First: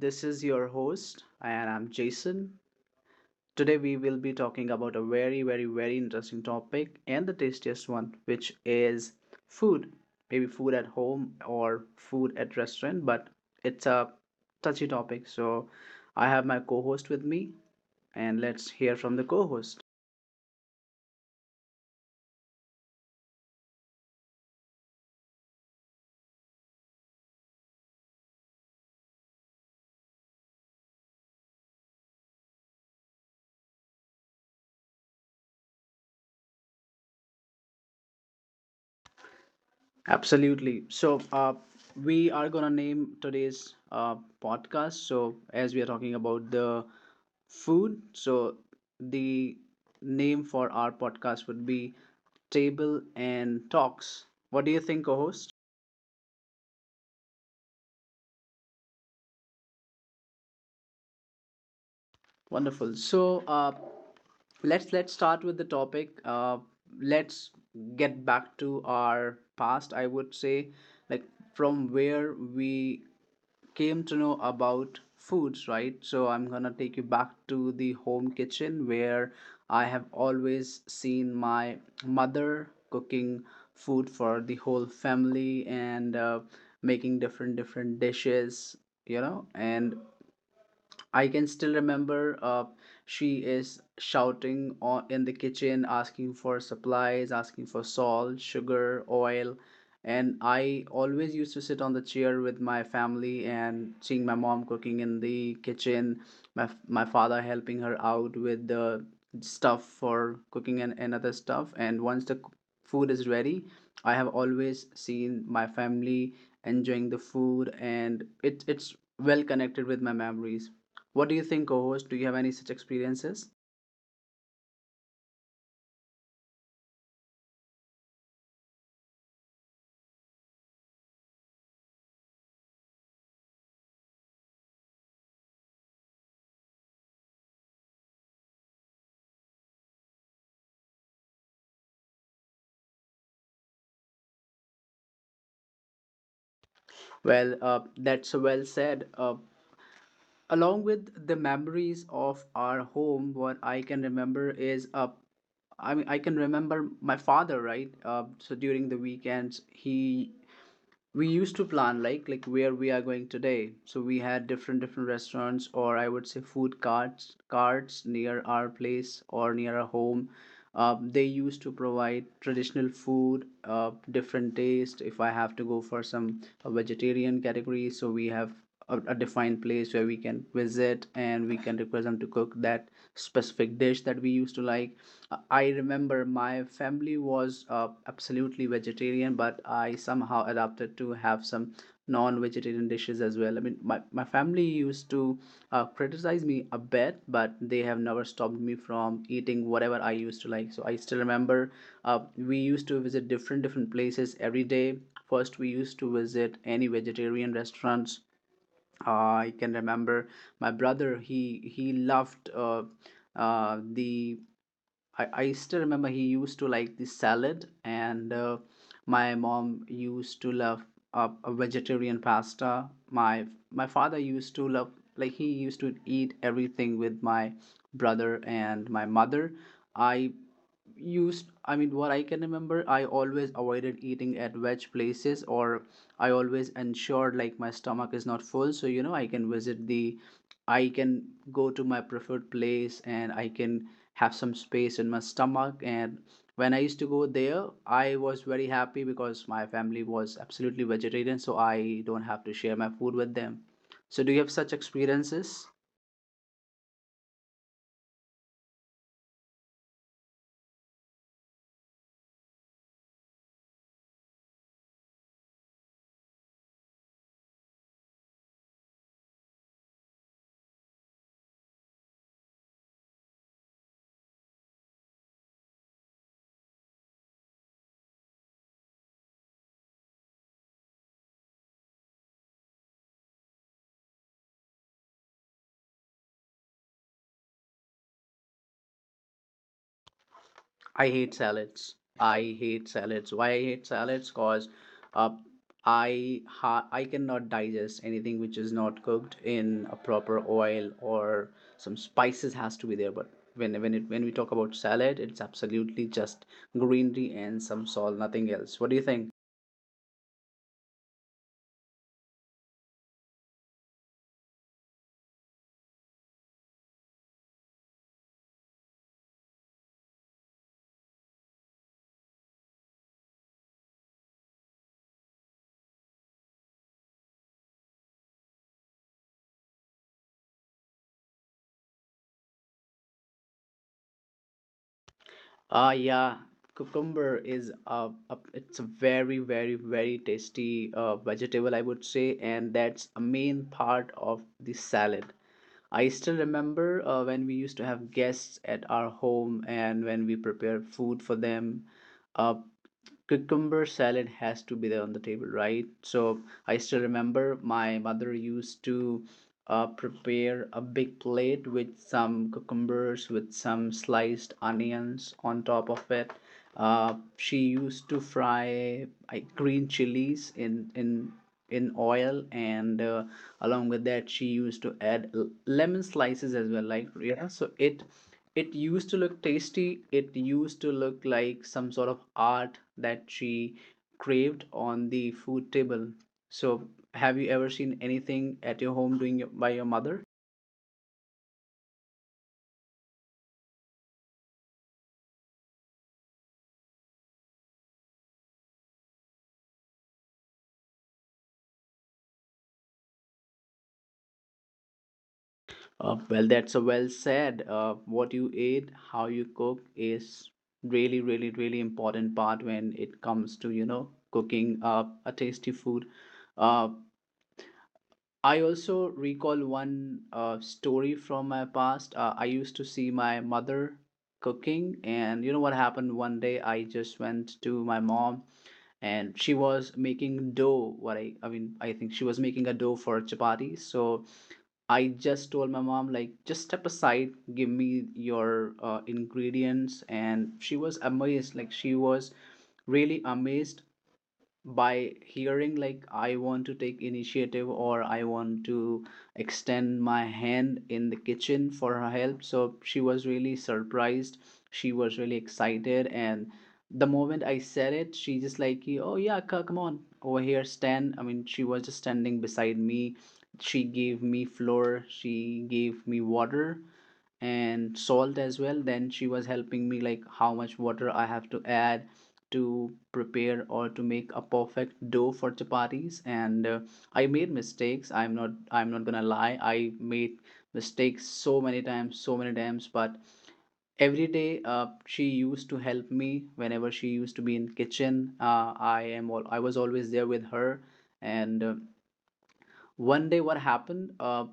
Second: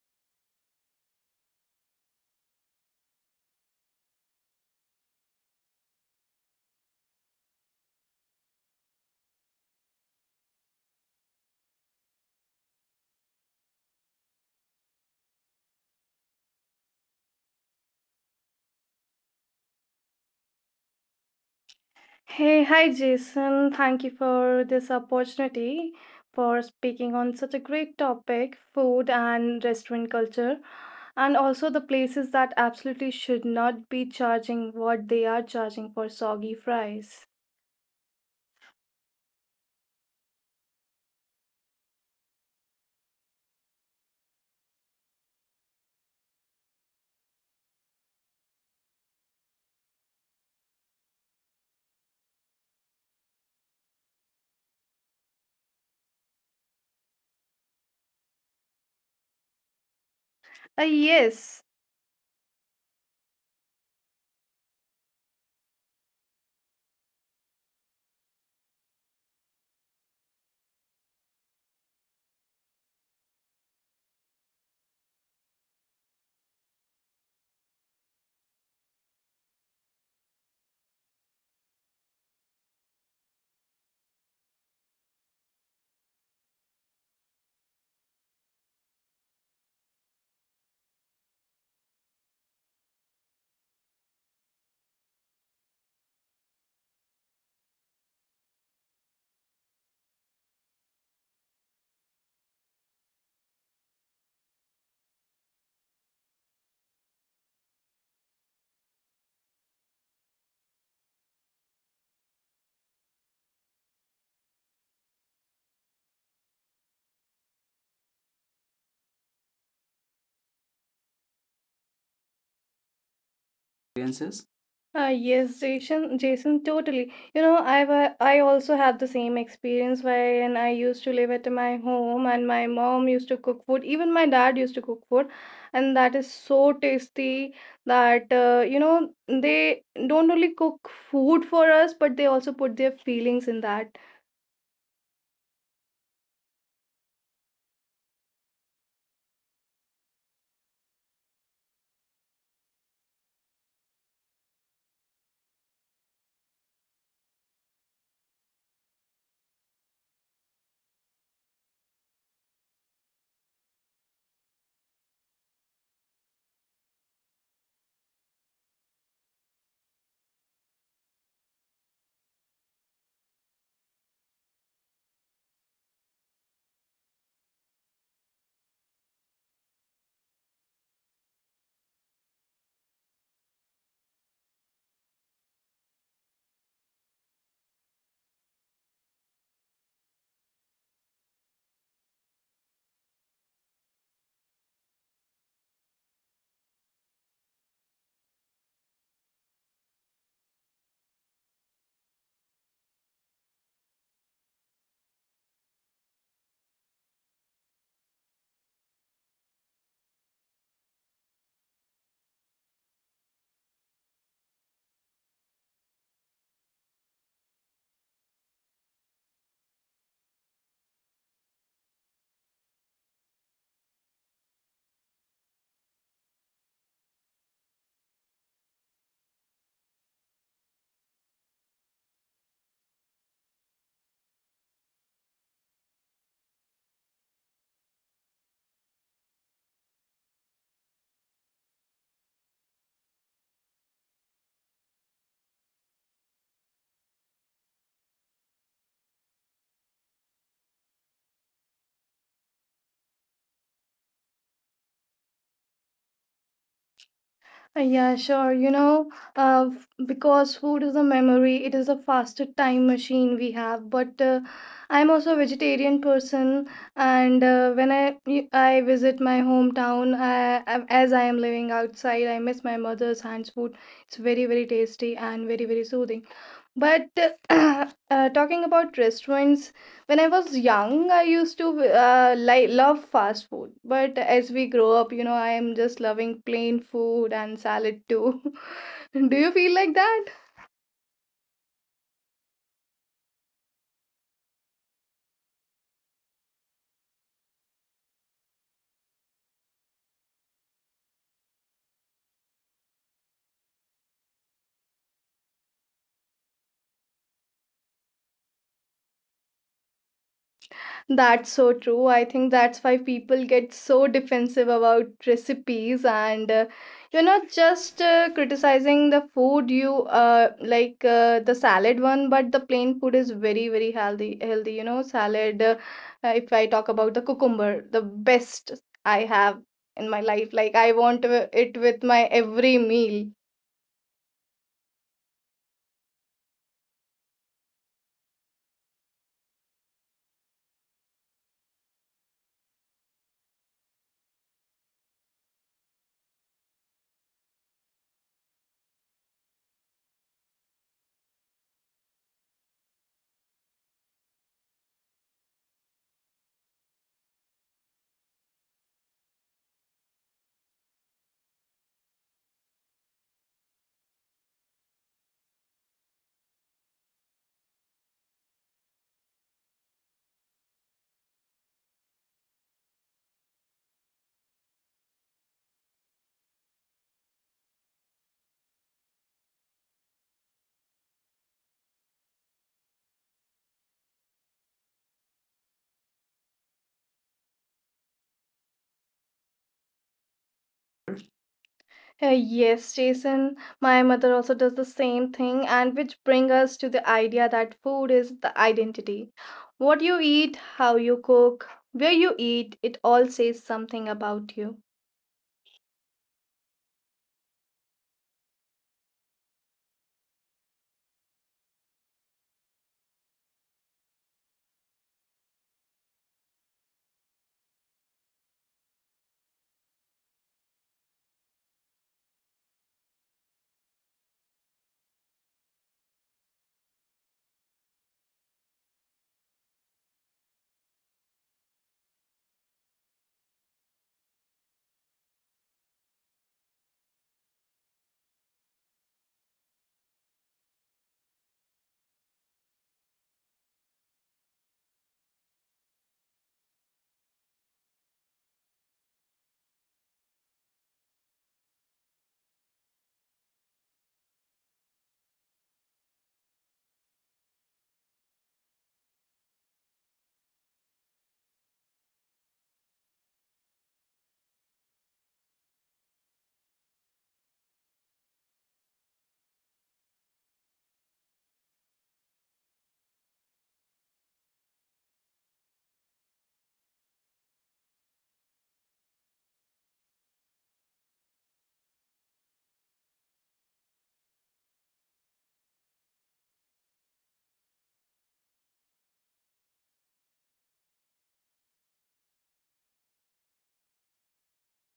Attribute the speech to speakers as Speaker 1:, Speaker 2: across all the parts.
Speaker 1: This is your host, and I'm Jason. Today, we will be talking about a very, very, very interesting topic and the tastiest one, which is food. Maybe food at home or food at restaurant, but it's a touchy topic. So, I have my co host with me, and let's hear from the co host.
Speaker 2: Hey, hi Jason. Thank you for this opportunity for speaking on such a great topic, food and restaurant culture, and also the places that absolutely should not be charging what they are charging for soggy fries.
Speaker 1: Absolutely. We are gonna name today's podcast. So, as we are talking about the food, so the name for our podcast would be Table and Talks. What do you think, co-host?
Speaker 2: Uh, yes,
Speaker 1: Wonderful. Let's start with the topic. Let's get back to our past. I would say, like from where we came to know about foods, right? So I'm gonna take you back to the home kitchen where I have always seen my mother cooking food for the whole family and making different dishes, you know, and I can still remember, she is shouting in the kitchen, asking for supplies, asking for salt, sugar, oil. And I always used to sit on the chair with my family and seeing my mom cooking in the kitchen, my father helping her out with the stuff for cooking and other stuff. And once the food is ready, I have always seen my family enjoying the food, and it's well connected with my memories. What do you think, co host? Do you have any such experiences?
Speaker 2: Yes, Jason, totally. You know, I also had the same experience wherein I used to live at my home and my mom used to cook food. Even my dad used to cook food, and that is so tasty that you know, they don't only cook food for us, but they also put their feelings in that.
Speaker 1: That's well said. Along with the memories of our home, what I can remember is, I mean, I can remember my father, right? So during the weekends, he we used to plan like where we are going today, so we had different restaurants, or I would say food carts near our place or near our home. They used to provide traditional food, different taste. If I have to go for some vegetarian category, so we have a defined place where we can visit and we can request them to cook that specific dish that we used to like. I remember my family was absolutely vegetarian, but I somehow adapted to have some non-vegetarian dishes as well. I mean, my family used to criticize me a bit, but they have never stopped me from eating whatever I used to like. So I still remember, we used to visit different places every day. First, we used to visit any vegetarian restaurants. I can remember my brother. He loved. Uh, the I still remember he used to like the salad, and my mom used to love a vegetarian pasta. My father used to love, like, he used to eat everything with my brother and my mother. I I mean what I can remember, I always avoided eating at veg places, or I always ensured like my stomach is not full, so you know I can visit the I can go to my preferred place and I can have some space in my stomach. And when I used to go there, I was very happy because my family was absolutely vegetarian, so I don't have to share my food with them. So do you have such experiences?
Speaker 2: Yeah, sure. You know, because food is a memory, it is a faster time machine we have. But I'm also a vegetarian person, and when I visit my hometown, as I am living outside, I miss my mother's hands food. It's very, very tasty and very, very soothing. But talking about restaurants, when I was young, I used to like love fast food. But as we grow up, you know, I am just loving plain food and salad too. Do you feel like that?
Speaker 1: I hate salads. I hate salads. Why I hate salads? Cause, uh, I cannot digest anything which is not cooked in a proper oil, or some spices has to be there. But when we talk about salad, it's absolutely just greenery and some salt, nothing else. What do you think?
Speaker 2: That's so true. I think that's why people get so defensive about recipes, and you're not just criticizing the food you like the salad one, but the plain food is very, very healthy. Healthy, you know, salad. If I talk about the cucumber, the best I have in my life. Like I want it with my every meal.
Speaker 1: Ah, yeah. Cucumber is a, it's a very very very tasty vegetable, I would say, and that's a main part of the salad. I still remember, when we used to have guests at our home and when we prepared food for them. Uh, cucumber salad has to be there on the table, right? So I still remember my mother used to prepare a big plate with some cucumbers with some sliced onions on top of it. She used to fry, like, green chilies in oil, and along with that she used to add lemon slices as well, like, yeah, so it used to look tasty. It used to look like some sort of art that she craved on the food table. So, have you ever seen anything at your home doing your- by your mother?
Speaker 2: Yes, Jason, my mother also does the same thing, and which bring us to the idea that food is the identity. What you eat, how you cook, where you eat, it all says something about you.
Speaker 1: Well, that's a well said. What you eat, how you cook is really, really, really important part when it comes to, you know, cooking a tasty food. Uh, I also recall one story from my past. I used to see my mother cooking, and you know what happened one day? I just went to my mom, and she was making dough. I mean, I think she was making a dough for chapati. So I just told my mom, like, just step aside, give me your ingredients, and she was amazed. Like, she was really amazed by hearing like I want to take initiative or I want to extend my hand in the kitchen for her help. So she was really surprised, she was really excited, and the moment I said it, she just, like, oh yeah, come on over here, stand, I mean, she was just standing beside me. She gave me flour, she gave me water, and salt as well. Then she was helping me like how much water I have to add to prepare or to make a perfect dough for chapatis, and I made mistakes, I'm not gonna lie, I made mistakes so many times, so many times. But every day, she used to help me whenever she used to be in kitchen. I am all I was always there with her. And one day what happened,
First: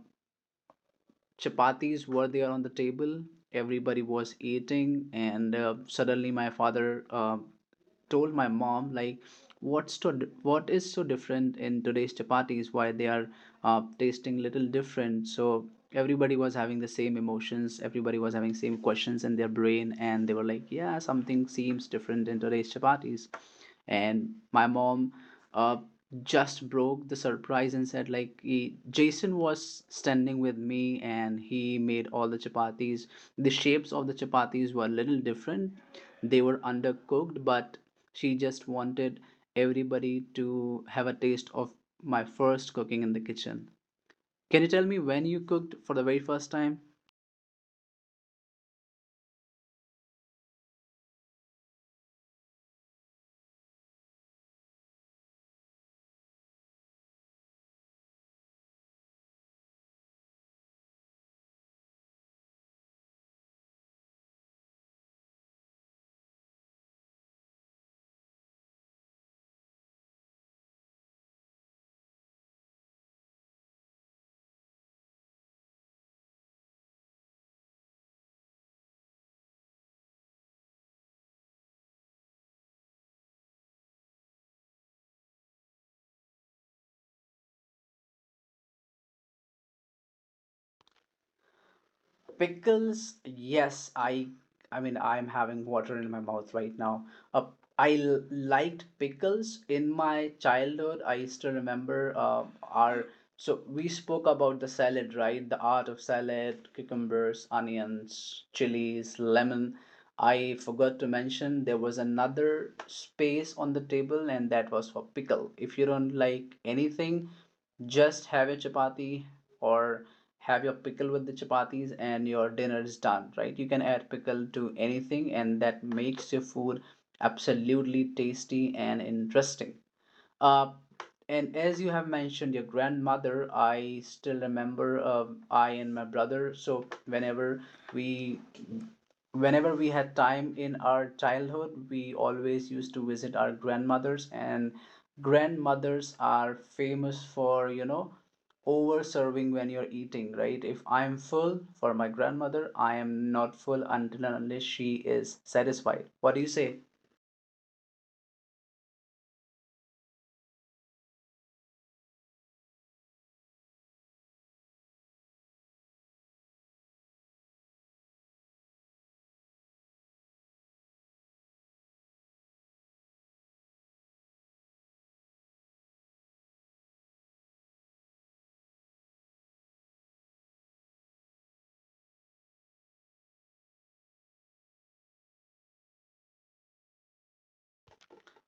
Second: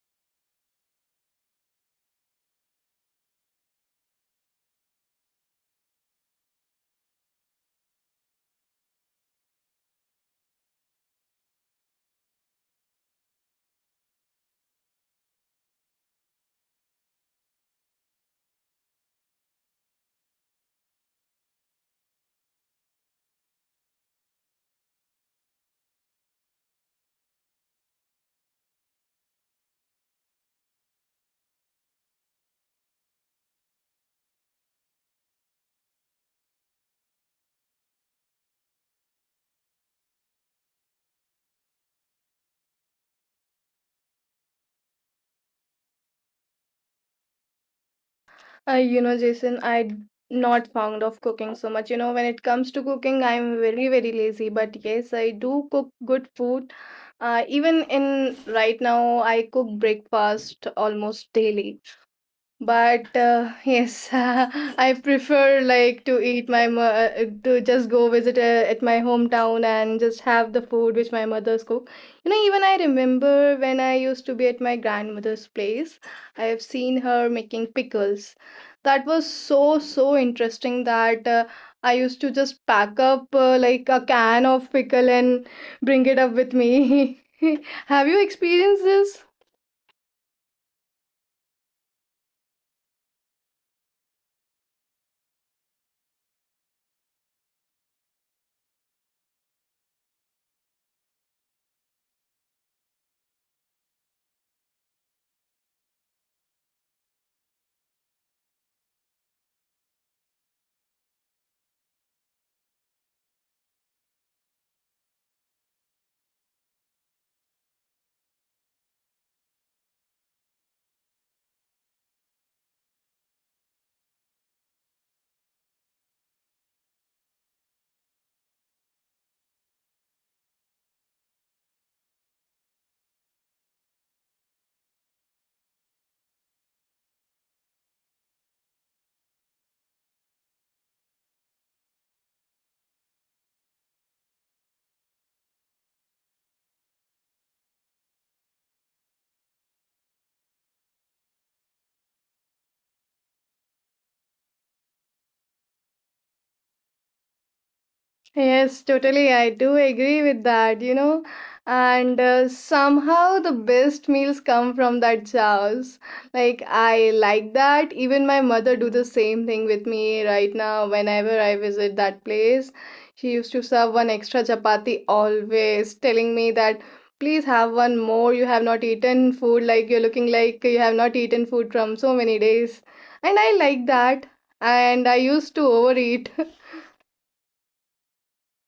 Speaker 1: chapatis were there on the table, everybody was eating, and suddenly my father told my mom, like, what's to what is so different in today's chapatis, why they are tasting little different? So everybody was having the same emotions, everybody was having same questions in their brain, and they were like, yeah, something seems different in today's chapatis. And my mom uh, just broke the surprise and said, like, he, Jason was standing with me and he made all the chapatis. The shapes of the chapatis were a little different, they were undercooked, but she just wanted everybody to have a taste of my first cooking in the kitchen. Can you tell me when you cooked for the very first time?
Speaker 2: You know, Jason, I not fond of cooking so much. You know, when it comes to cooking, I'm very, very lazy. But yes, I do cook good food. Even in right now, I cook breakfast almost daily. But yes, I prefer like to eat to just go visit at my hometown and just have the food which my mother's cook. You know, even I remember when I used to be at my grandmother's place, I have seen her making pickles. That was so so interesting that I used to just pack up like a can of pickle and bring it up with me. Have you experienced this?
Speaker 1: Pickles, yes, I mean I'm having water in my mouth right now. Uh, I liked pickles in my childhood. I used to remember our, so we spoke about the salad, right? The art of salad, cucumbers, onions, chilies, lemon. I forgot to mention there was another space on the table and that was for pickle. If you don't like anything, just have your chapati or have your pickle with the chapatis and your dinner is done, right? You can add pickle to anything and that makes your food absolutely tasty and interesting. Uh, and as you have mentioned your grandmother, I still remember, I and my brother. So we whenever we had time in our childhood, we always used to visit our grandmothers, and grandmothers are famous for, you know, over serving when you're eating, right? If I'm full for my grandmother, I am not full until and unless she is satisfied. What do you say?
Speaker 2: Yes, totally. I do agree with that, you know. And somehow the best meals come from that chaos. Like I like that. Even my mother do the same thing with me right now whenever I visit that place. She used to serve one extra chapati always, telling me that please have one more. You have not eaten food like you're looking like you have not eaten food from so many days. And I like that. And I used to overeat.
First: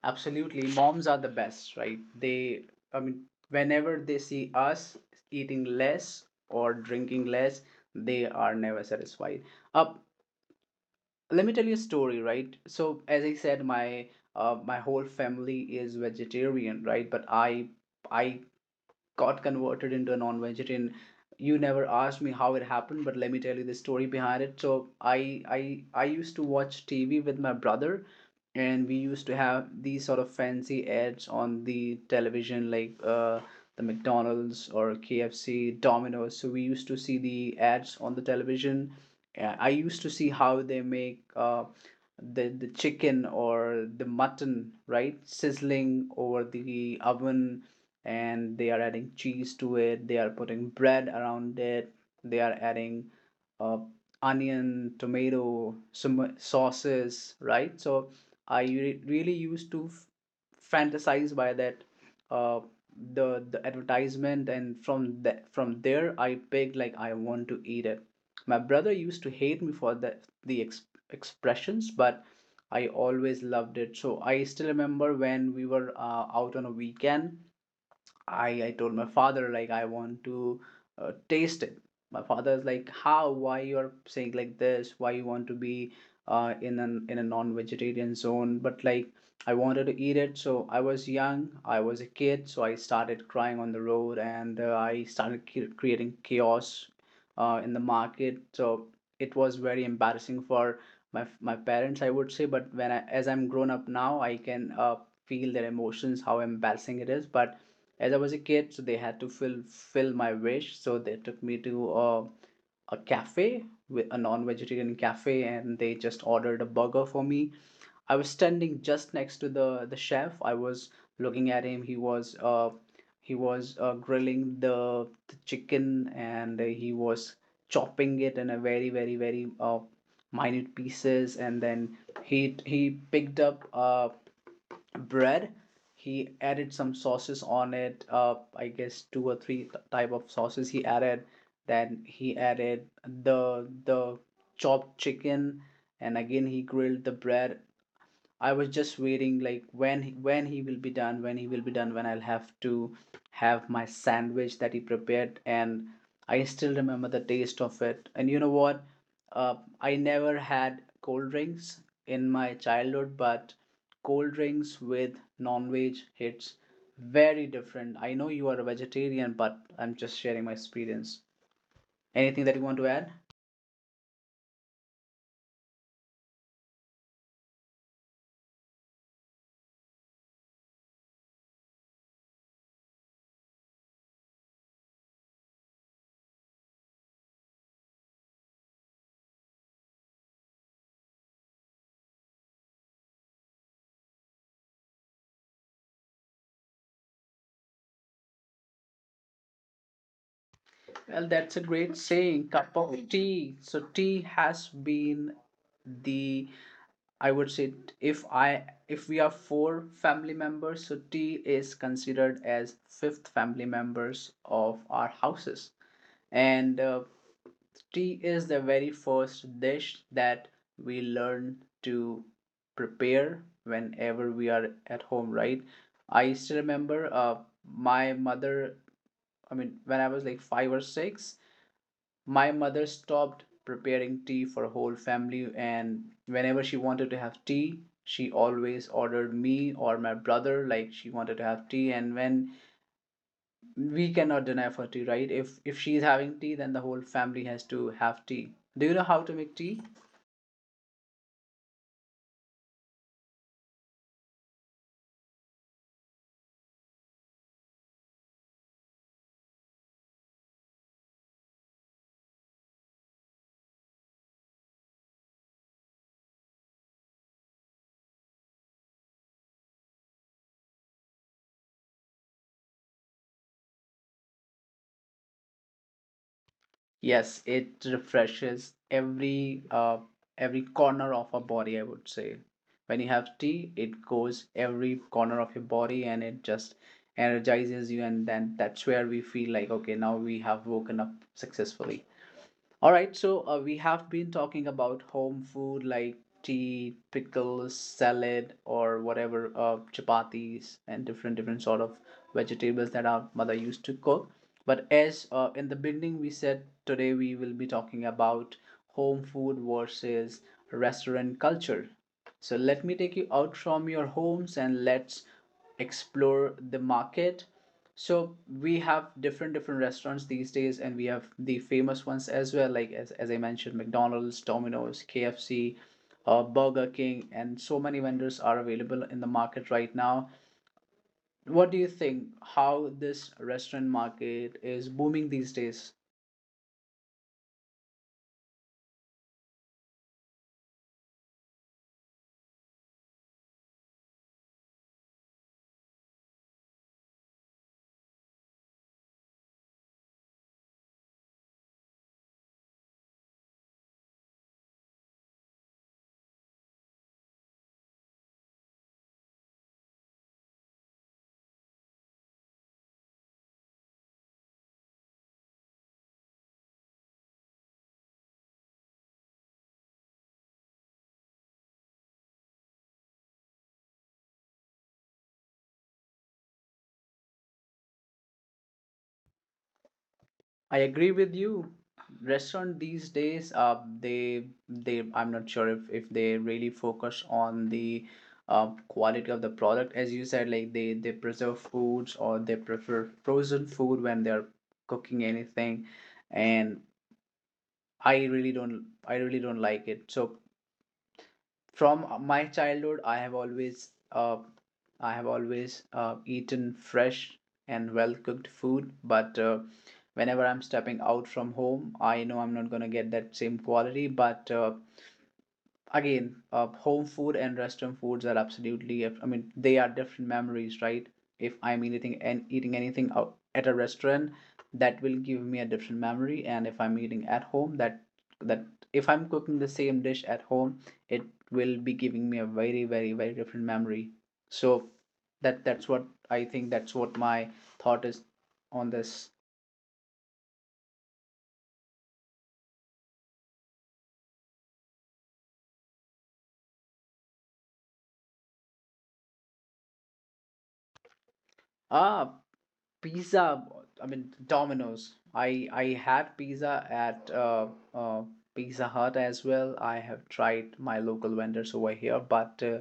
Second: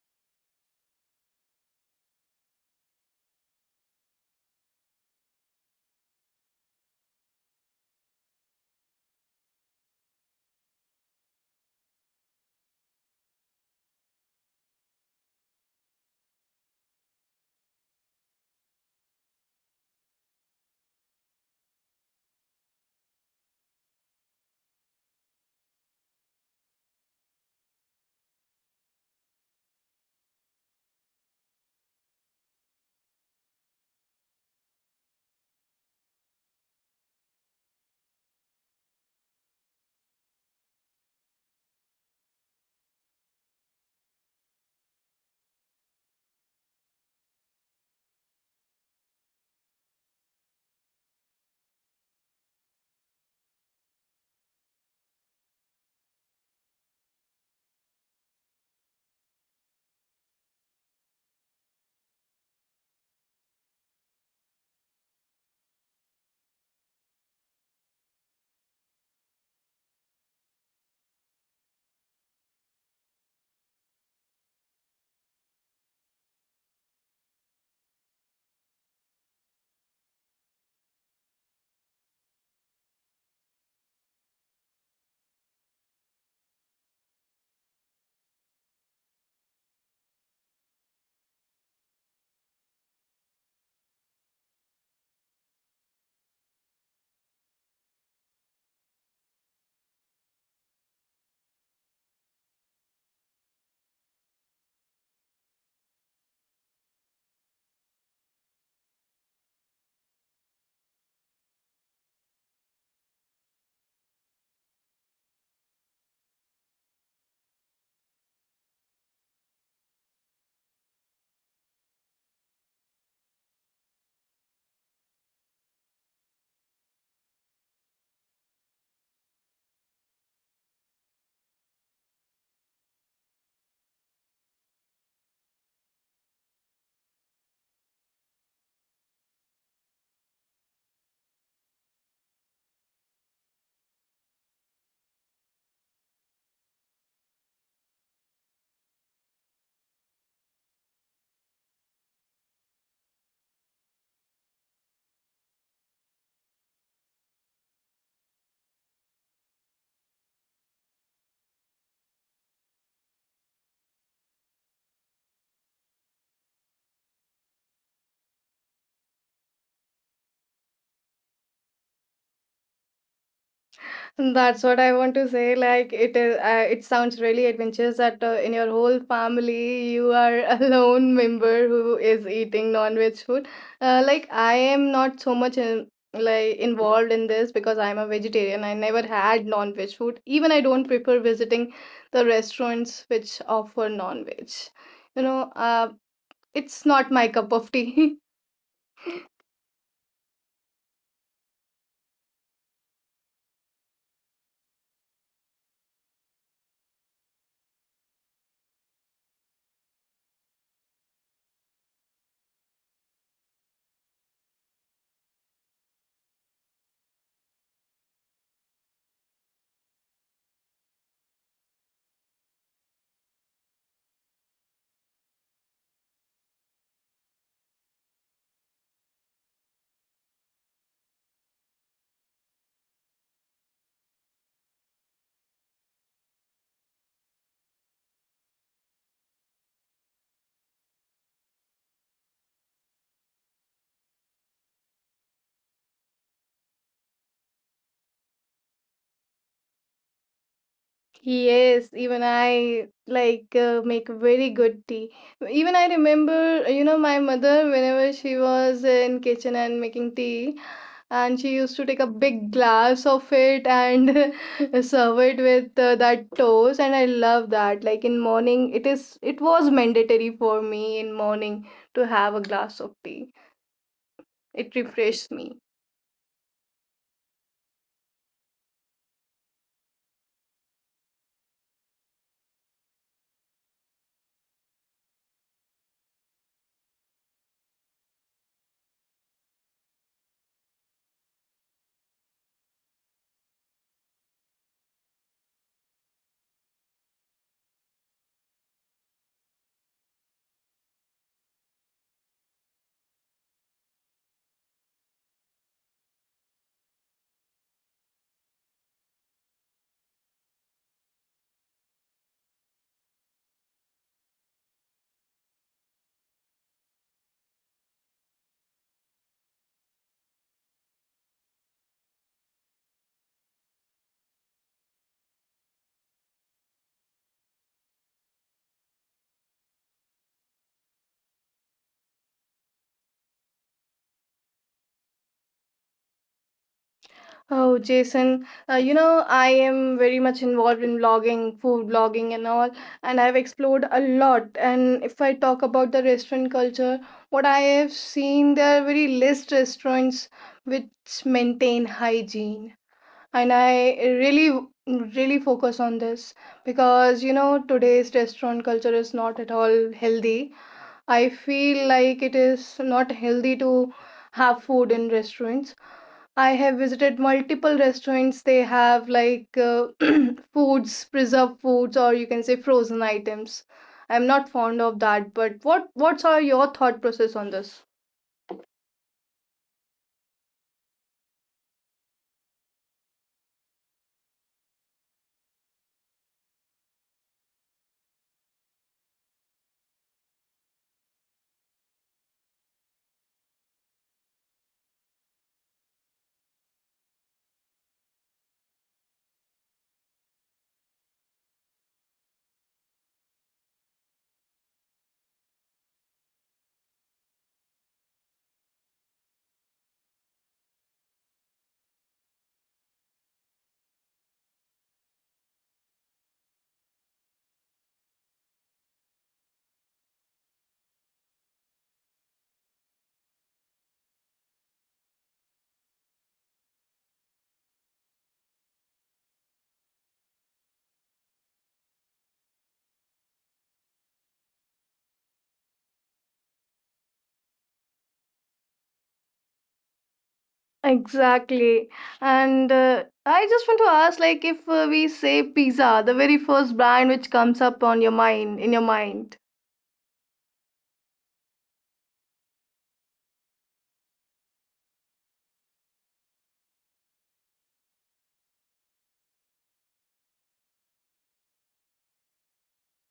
Speaker 1: Absolutely. Moms are the best, right? They, I mean, whenever they see us eating less or drinking less, they are never satisfied. Uh, let me tell you a story, right? So, as I said, my whole family is vegetarian, right? But I got converted into a non-vegetarian. You never asked me how it happened, but let me tell you the story behind it. So, I used to watch TV with my brother, and we used to have these sort of fancy ads on the television, like the McDonald's or KFC, Domino's. So we used to see the ads on the television. I used to see how they make the chicken or the mutton, right, sizzling over the oven, and they are adding cheese to it, they are putting bread around it, they are adding uh, onion, tomato, some sauces, right? So really used to fantasize by that uh, the advertisement, and from there I picked, like, I want to eat it. My brother used to hate me for the expressions, but I always loved it. So I still remember when we were out on a weekend. I told my father, like, I want to taste it. My father's like, how? Why you are saying like this? Why you want to be in a non-vegetarian zone? But like I wanted to eat it, so I was young, I was a kid, so I started crying on the road and I started creating chaos in the market. So it was very embarrassing for my parents, I would say. But when I as I'm grown up now, I can feel their emotions, how embarrassing it is. But as I was a kid, so they had to fill my wish. So they took me to a cafe, a non-vegetarian cafe, and they just ordered a burger for me. I was standing just next to the chef. I was looking at him. He was grilling the chicken, and he was chopping it in a very, very, very minute pieces, and then he picked up bread. He added some sauces on it, I guess two or three type of sauces he added. Then he added the chopped chicken, and again he grilled the bread. I was just waiting, like when he will be done, when he will be done, when I'll have to have my sandwich that he prepared. And I still remember the taste of it. And you know what? Uh, I never had cold drinks in my childhood, but cold drinks with non-veg hits very different. I know you are a vegetarian, but I'm just sharing my experience. Anything that you want to add?
Speaker 2: That's what I want to say. Like it is, it sounds really adventurous that in your whole family you are a lone member who is eating non-veg food. Like I am not so much in, like involved in this because I'm a vegetarian. I never had non-veg food. Even I don't prefer visiting the restaurants which offer non-veg. You know, it's not my cup of tea.
Speaker 1: Well, that's a great saying. Cup of tea. So tea has been the I would say, if we are four family members, so tea is considered as fifth family members of our houses, and tea is the very first dish that we learn to prepare whenever we are at home, right? I still remember, my mother, I mean, when I was like 5 or 6, my mother stopped preparing tea for the whole family, and whenever she wanted to have tea, she always ordered me or my brother like she wanted to have tea. And when we cannot deny for tea, right? If she's having tea, then the whole family has to have tea. Do you know how to make tea?
Speaker 2: Yes, even I like make very good tea. Even I remember, you know, my mother whenever she was in kitchen and making tea, and she used to take a big glass of it and serve it with that toast, and I love that. Like in morning, it was mandatory for me in morning to have a glass of tea. It refreshed me.
Speaker 1: Yes, it refreshes every corner of our body, I would say. When you have tea, it goes every corner of your body and it just energizes you, and then that's where we feel like okay, now we have woken up successfully. All right, so we have been talking about home food like tea, pickles, salad, or whatever, chapatis, and different different sort of vegetables that our mother used to cook. But as, in the beginning we said, today we will be talking about home food versus restaurant culture. So let me take you out from your homes and let's explore the market. So we have different different restaurants these days, and we have the famous ones as well, like as I mentioned, McDonald's, Domino's, KFC, Burger King, and so many vendors are available in the market right now. What do you think? How this restaurant market is booming these days?
Speaker 2: Oh, Jason, you know, I am very much involved in vlogging, food vlogging, and all, and I've explored a lot. And if I talk about the restaurant culture, what I have seen, there are very less restaurants which maintain hygiene. And I really, really focus on this because, you know, today's restaurant culture is not at all healthy. I feel like it is not healthy to have food in restaurants. I have visited multiple restaurants. They have like foods, preserved foods, or you can say frozen items. I'm not fond of that, but what what's are your thought process on this?
Speaker 1: I agree with you. Restaurant these days, they I'm not sure if they really focus on the quality of the product, as you said, like they preserve foods, or they prefer frozen food when they're cooking anything. And I really don't like it. So from my childhood, uh, I have always eaten fresh and well cooked food. But whenever I'm stepping out from home, I know I'm not going to get that same quality. But again, home food and restaurant foods are absolutely, I mean, they are different memories, right? If I'm eating anything out at a restaurant, that will give me a different memory. And if I'm eating at home, that, that if I'm cooking the same dish at home, it will be giving me a very, very, very different memory. So that's what I think. That's what my thought is on this.
Speaker 2: Exactly. And I just want to ask like if we say pizza, the very first brand which comes up on your mind.
Speaker 1: Ah, pizza, I mean Domino's. I had pizza at, uh, Pizza Hut as well. I have tried my local vendors over here, but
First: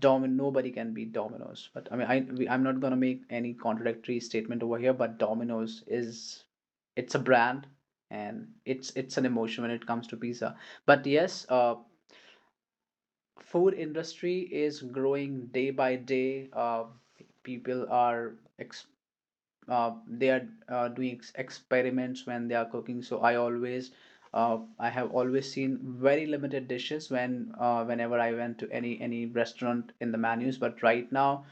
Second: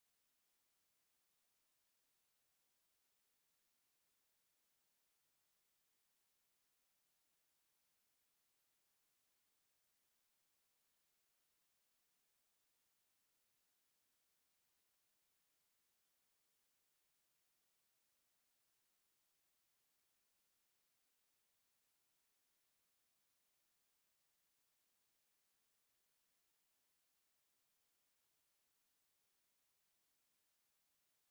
Speaker 1: Domin nobody can beat Domino's. But I mean, I'm not gonna make any contradictory statement over here. But Domino's is it's a brand, and it's an emotion when it comes to pizza. But yes, food industry is growing day by day. People are ex they are doing experiments when they are cooking. So I have always seen very limited dishes whenever I went to any restaurant in the menus. But right now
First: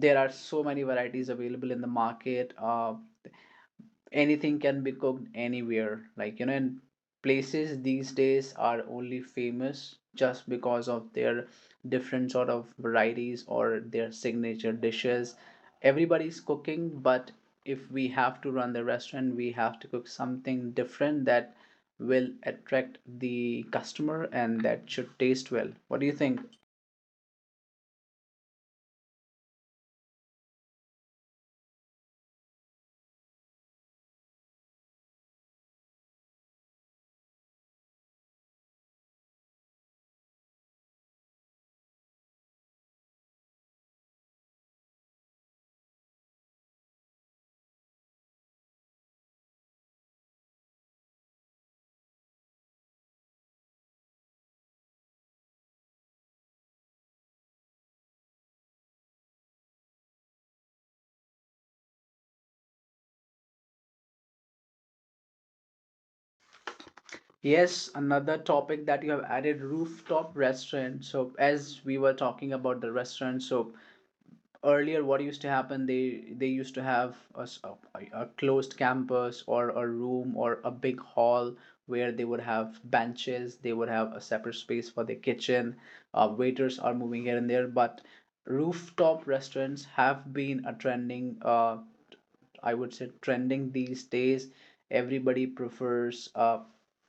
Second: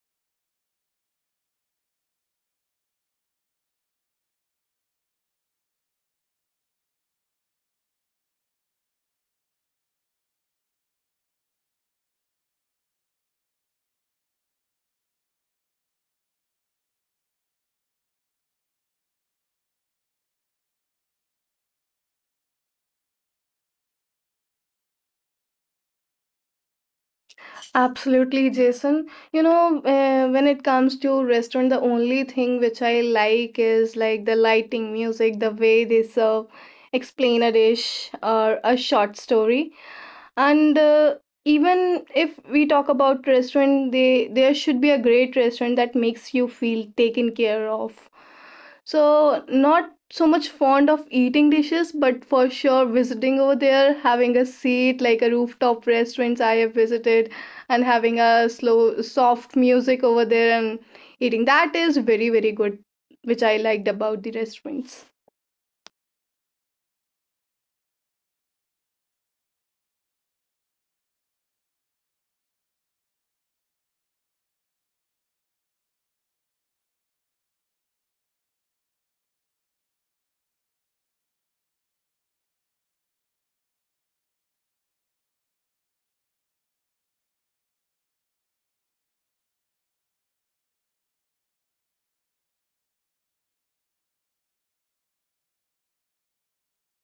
Speaker 1: there are so many varieties available in the market. Anything can be cooked anywhere, like you know, and places these days are only famous just because of their different sort of varieties or their signature dishes. Everybody's cooking, but if we have to run the restaurant, we have to cook something different that will attract the customer and that should taste well. What do you think?
Speaker 2: Absolutely, Jason. You know, when it comes to restaurant, the only thing which I like is like the lighting, music, the way they serve, explain a dish or a short story, and even if we talk about restaurant, they there should be a great restaurant that makes you feel taken care of. So not so much fond of eating dishes, but for sure visiting over there, having a seat like a rooftop restaurants I have visited, and having a slow soft music over there, and eating that is very, very good, which I liked about the restaurants.
Speaker 1: Yes, another topic that you have added, rooftop restaurant. So as we were talking about the restaurant, so earlier what used to happen, they used to have a closed campus, or a room, or a big hall where they would have benches. They would have a separate space for the kitchen. Waiters are moving here and there, but rooftop restaurants have been a trending, I would say trending these days. Everybody prefers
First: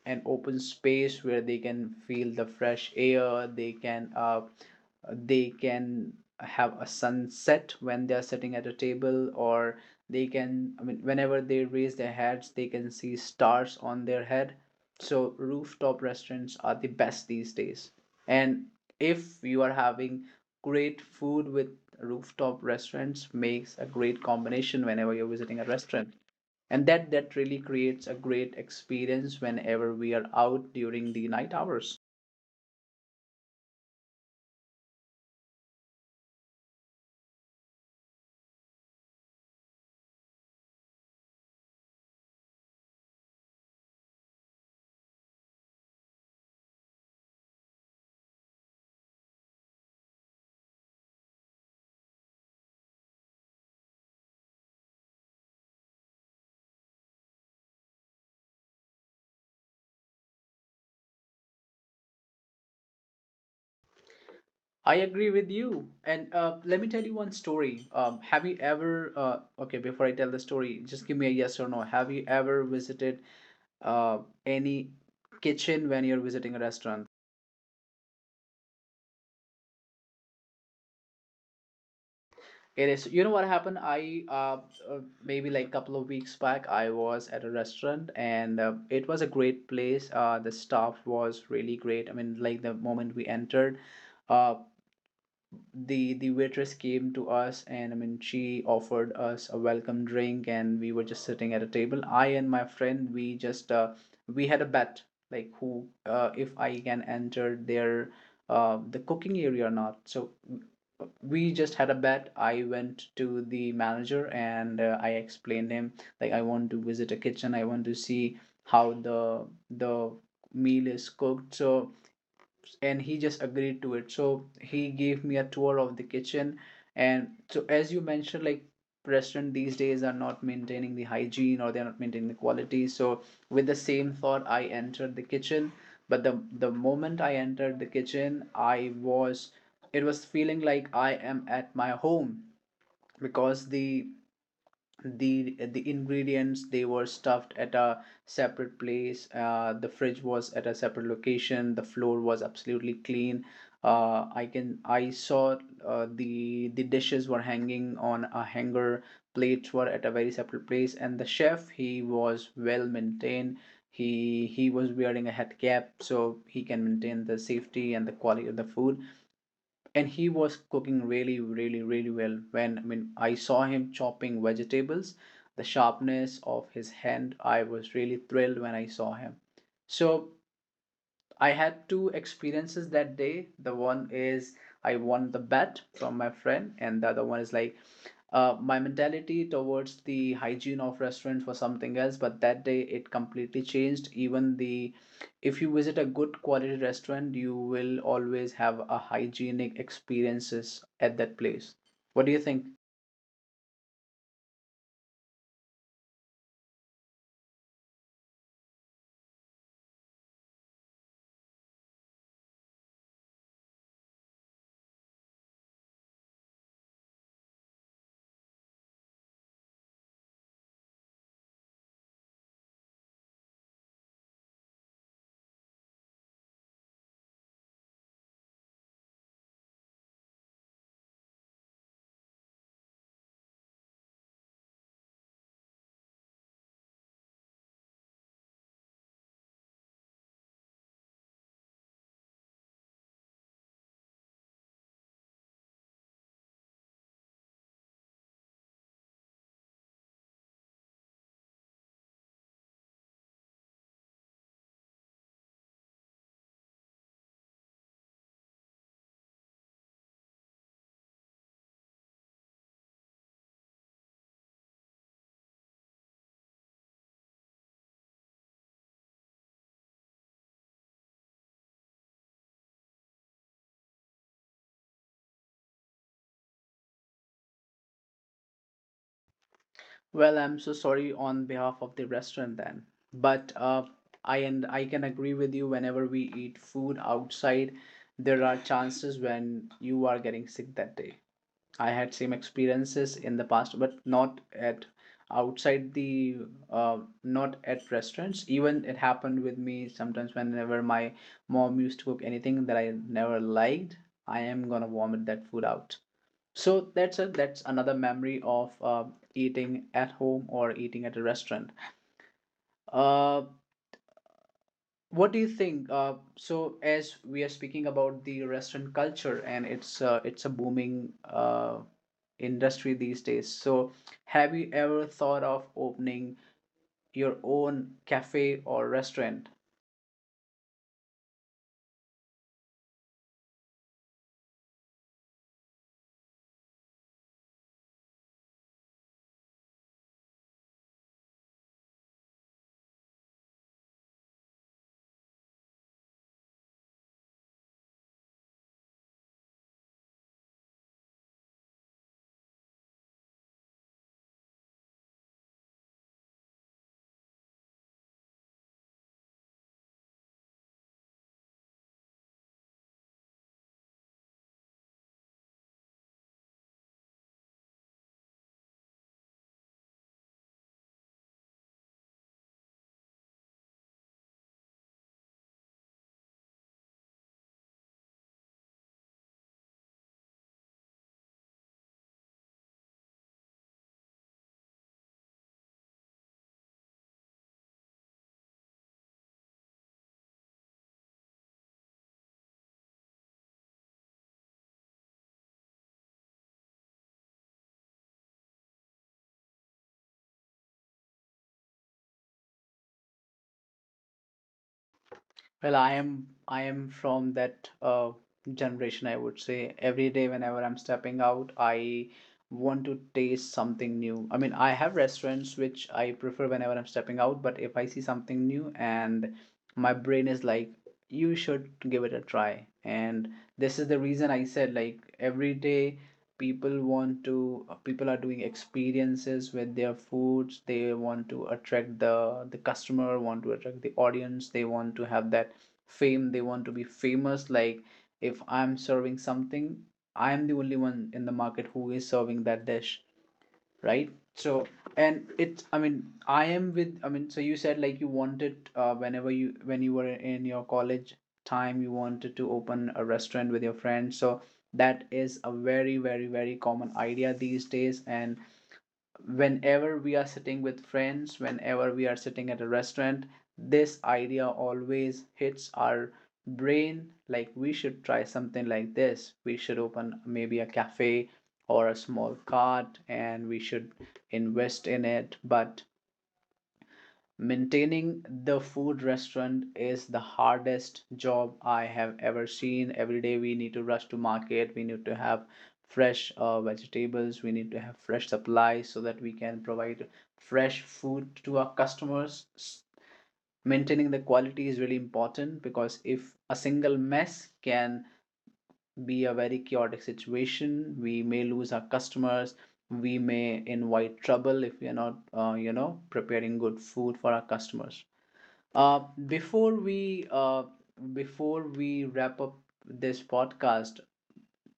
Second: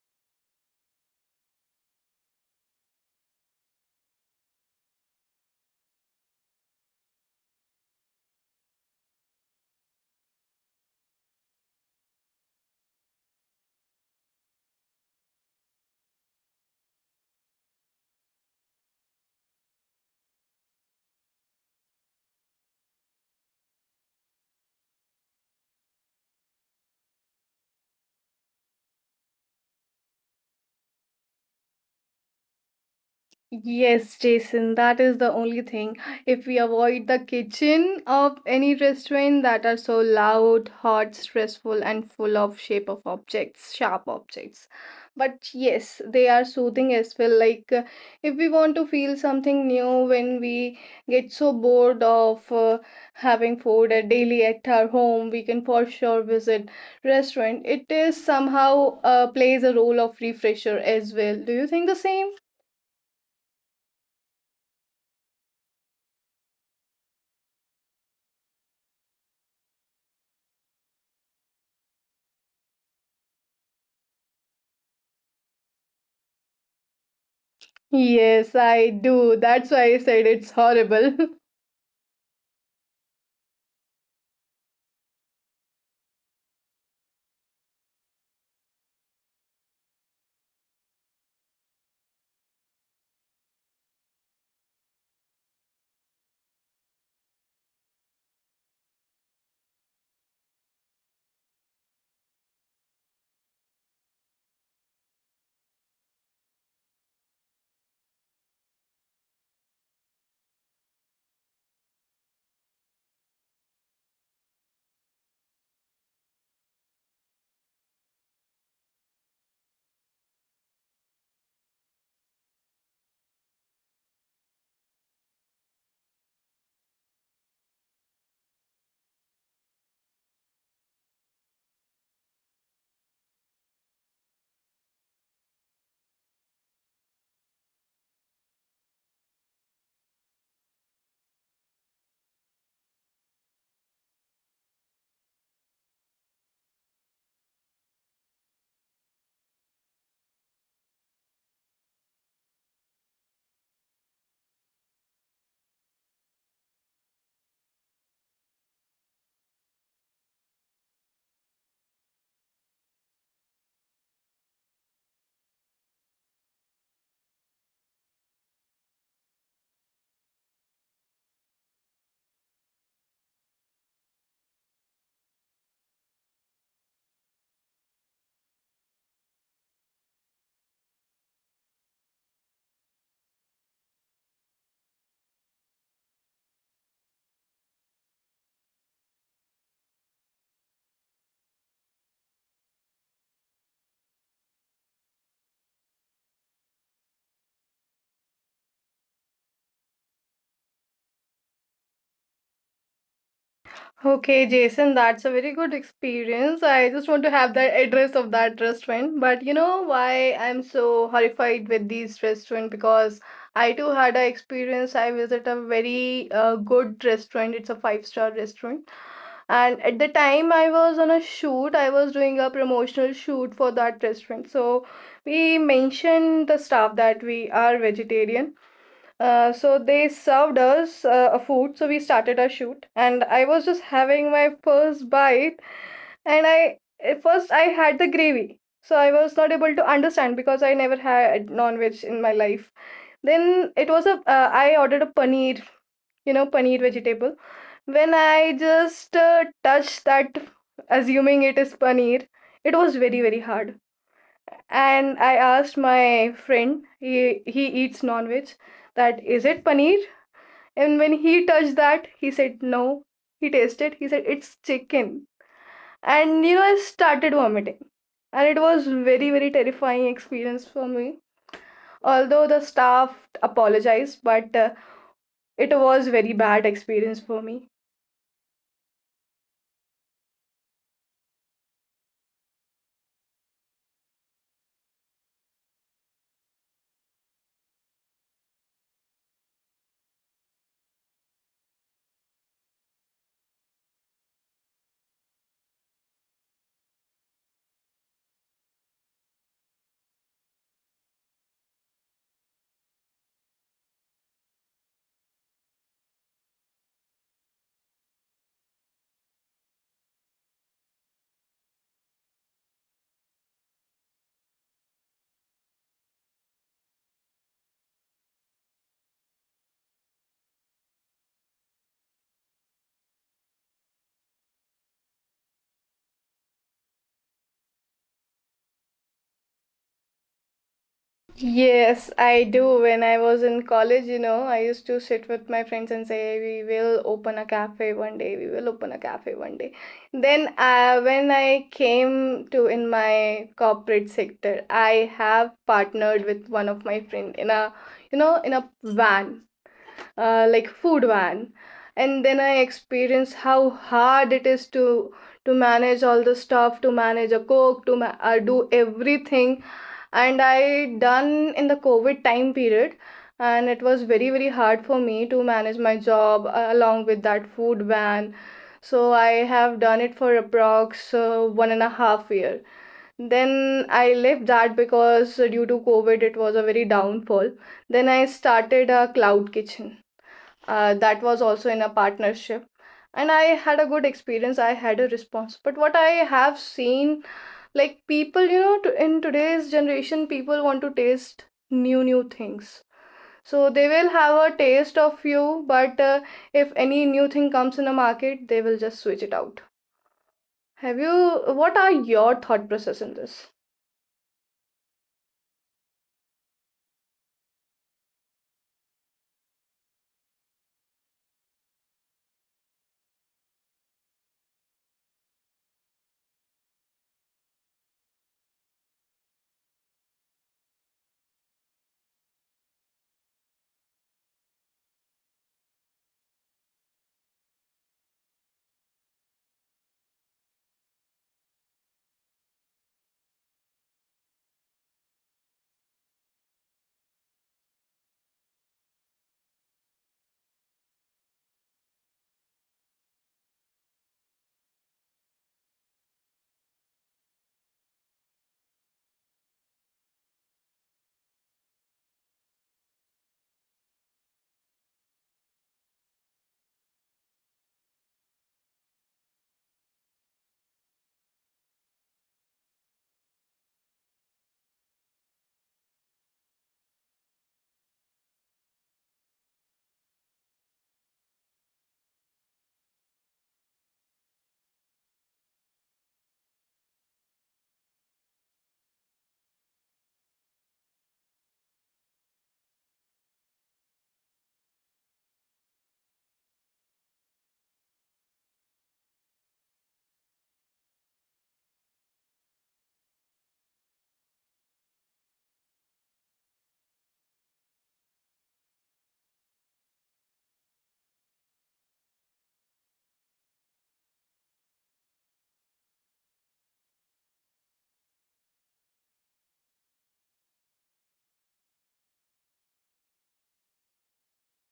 Speaker 1: an open space where they can feel the fresh air. They can have a sunset when they are sitting at a table, or they can I mean whenever they raise their heads, they can see stars on their head. So rooftop restaurants are the best these days. And if you are having great food with rooftop restaurants, makes a great combination whenever you're visiting a restaurant. And that really creates a great experience whenever we are out during the night hours.
Speaker 2: Yes, Jason, that is the only thing. If we avoid the kitchen of any restaurant that are so loud, hot, stressful, and full of shape of objects, sharp objects. But yes, they are soothing as well. Like if we want to feel something new when we get so bored of having food at daily at our home, we can for sure visit restaurant. It is somehow plays a role of refresher as well. Do you think the same?
Speaker 1: I agree with you. And let me tell you one story. Have you ever, okay, before I tell the story, just give me a yes or no. Have you ever visited uh, any kitchen when you're visiting a restaurant?
Speaker 2: Yes, I do. That's why I said it's horrible.
Speaker 1: It is, you know what happened? Maybe like couple of weeks back, I was at a restaurant, and it was a great place. The staff was really great. I mean, like the moment we entered, uh, the waitress came to us, and I mean, she offered us a welcome drink, and we were just sitting at a table. I and my friend, we had a bet, like who if I can enter their, the cooking area or not. So we just had a bet. I went to the manager, and I explained him like I want to visit a kitchen, I want to see how the meal is cooked. And he just agreed to it. So he gave me a tour of the kitchen. And so as you mentioned, like restaurant these days are not maintaining the hygiene, or they're not maintaining the quality. So with the same thought, I entered the kitchen. But the moment I entered the kitchen, I was it was feeling like I am at my home. Because the ingredients, they were stuffed at a separate place. The fridge was at a separate location. The floor was absolutely clean. I saw, the dishes were hanging on a hanger. Plates were at a very separate place, and the chef, he was well maintained. He was wearing a head cap, so he can maintain the safety and the quality of the food. And he was cooking really, really, really well. When i mean i saw him chopping vegetables. The sharpness of his hand, I was really thrilled when I saw him. So I had two experiences that day. The one is I won the bet from my friend, and the other one is like, my mentality towards the hygiene of restaurants was something else, but that day it completely changed. Even the if you visit a good quality restaurant, you will always have a hygienic experiences at that place. What do you think?
Speaker 2: Okay, Jason, that's a very good experience. I just want to have the address of that restaurant. But you know why I'm so horrified with these restaurant? Because I too had a experience. I visit a very good restaurant. It's a five-star restaurant. And at the time I was on a shoot, I was doing a promotional shoot for that restaurant. So we mentioned the staff that we are vegetarian. So they served us a food, so we started our shoot, and I was just having my first bite, and I at first I had the gravy, so I was not able to understand because I never had non-veg in my life. Then it was a I ordered a paneer, you know, paneer vegetable. When I just touched that, assuming it is paneer, it was very, very hard, and I asked my friend, he eats non-veg, that is it paneer? And when he touched that, he said no. He tasted, he said it's chicken. And you know, I started vomiting. And it was very, very terrifying experience for me. Although the staff apologized, but it was very bad experience for me.
Speaker 1: Well, I'm so sorry on behalf of the restaurant then. But I can agree with you, whenever we eat food outside, there are chances when you are getting sick that day. I had same experiences in the past, but not at, outside the not at restaurants. Even it happened with me sometimes whenever my mom used to cook anything that I never liked, I am gonna vomit that food out. So that's another memory of eating at home or eating at a restaurant. Uh, what do you think? As we are speaking about the restaurant culture, and it's a booming industry these days. So, have you ever thought of opening your own cafe or restaurant?
Speaker 2: Yes, I do. When I was in college, you know, I used to sit with my friends and say, "We will open a cafe one day. We will open a cafe one day." Then, when I came to in my corporate sector, I have partnered with one of my friend in a, you know, in a van, like food van, and then I experienced how hard it is to manage all the stuff, to manage a cook, to do everything. And I done in the COVID time period, and it was very, very hard for me to manage my job along with that food van. So I have done it for approx 1.5 year. Then I left that because due to COVID it was a very downfall. Then I started a cloud kitchen, that was also in a partnership, and I had a good experience, I had a response. But what I have seen, like people, you know, in today's generation people want to taste new new things, so they will have a taste of you. But if any new thing comes in the market they will just switch it out. Have you, what are your thought process in this?
Speaker 1: Well, I am from that generation, I would say. Every day whenever I'm stepping out, I want to taste something new. I mean, I have restaurants which I prefer whenever I'm stepping out, but if I see something new and my brain is like, you should give it a try. And this is the reason I said, like every day people want to people are doing experiences with their foods, they want to attract the customer, want to attract the audience, they want to have that fame, they want to be famous. Like, if I'm serving something, I'm the only one in the market who is serving that dish, right? So, and it's I mean I am with I mean so you said like you wanted, whenever you when you were in your college time, you wanted to open a restaurant with your friends. So that is a very, very, very common idea these days. And whenever we are sitting with friends, whenever we are sitting at a restaurant, this idea always hits our brain, like we should try something like this, we should open maybe a cafe or a small cart and we should invest in it. But maintaining the food restaurant is the hardest job I have ever seen. Every day we need to rush to market, we need to have fresh vegetables, we need to have fresh supplies so that we can provide fresh food to our customers. Maintaining the quality is really important, because if a single mess can be a very chaotic situation, we may lose our customers. We may invite trouble if we are not, you know, preparing good food for our customers. Uh, Before we wrap up this podcast,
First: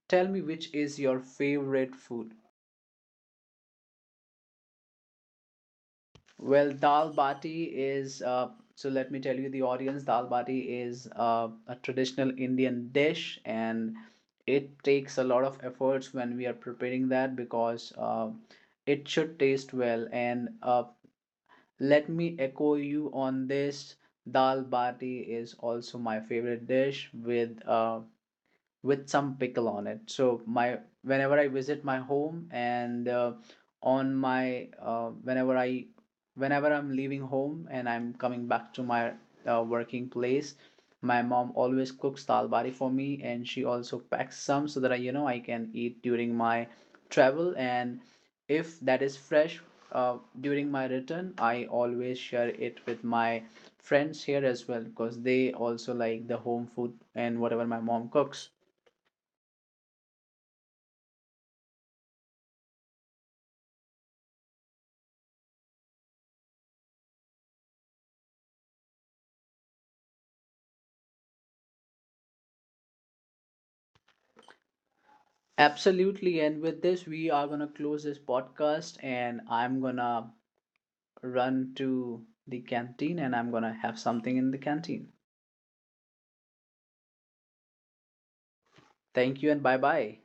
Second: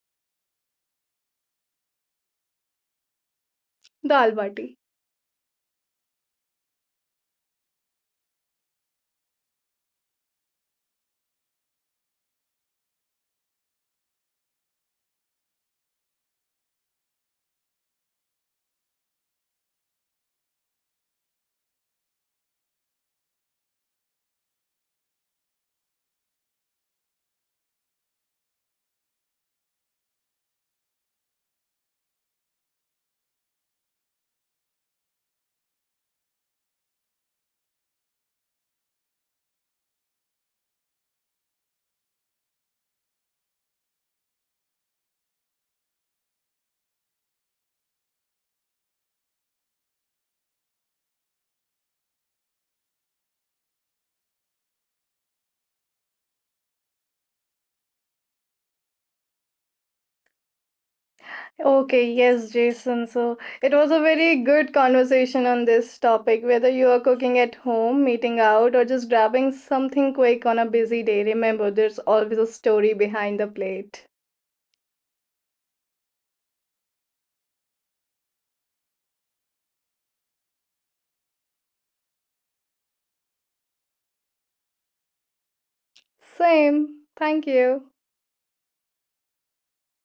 Speaker 1: tell me which is your favorite food.
Speaker 2: Dal bati.
Speaker 1: Well, dal bati is Let me tell you, the audience, dal bati is a traditional Indian dish, and it takes a lot of efforts when we are preparing that, because it should taste well. And let me echo you on this. Dal bati is also my favorite dish with some pickle on it. So my, whenever I visit my home, and on my whenever I whenever I'm leaving home and I'm coming back to my working place, my mom always cooks dal bari for me, and she also packs some so that I, you know, I can eat during my travel. And if that is fresh, during my return, I always share it with my friends here as well, because they also like the home food and whatever my mom cooks.
Speaker 2: Okay, yes, Jason. So it was a very good conversation on this topic, whether you are cooking at home, meeting out, or just grabbing something quick on a busy day. Remember, there's always a story behind the plate.
Speaker 1: Absolutely. And with this, we are going to close this podcast, and I'm going to run to the canteen and I'm going to have something in the canteen.
Speaker 2: Same. Thank you.
Speaker 1: Thank you and bye bye.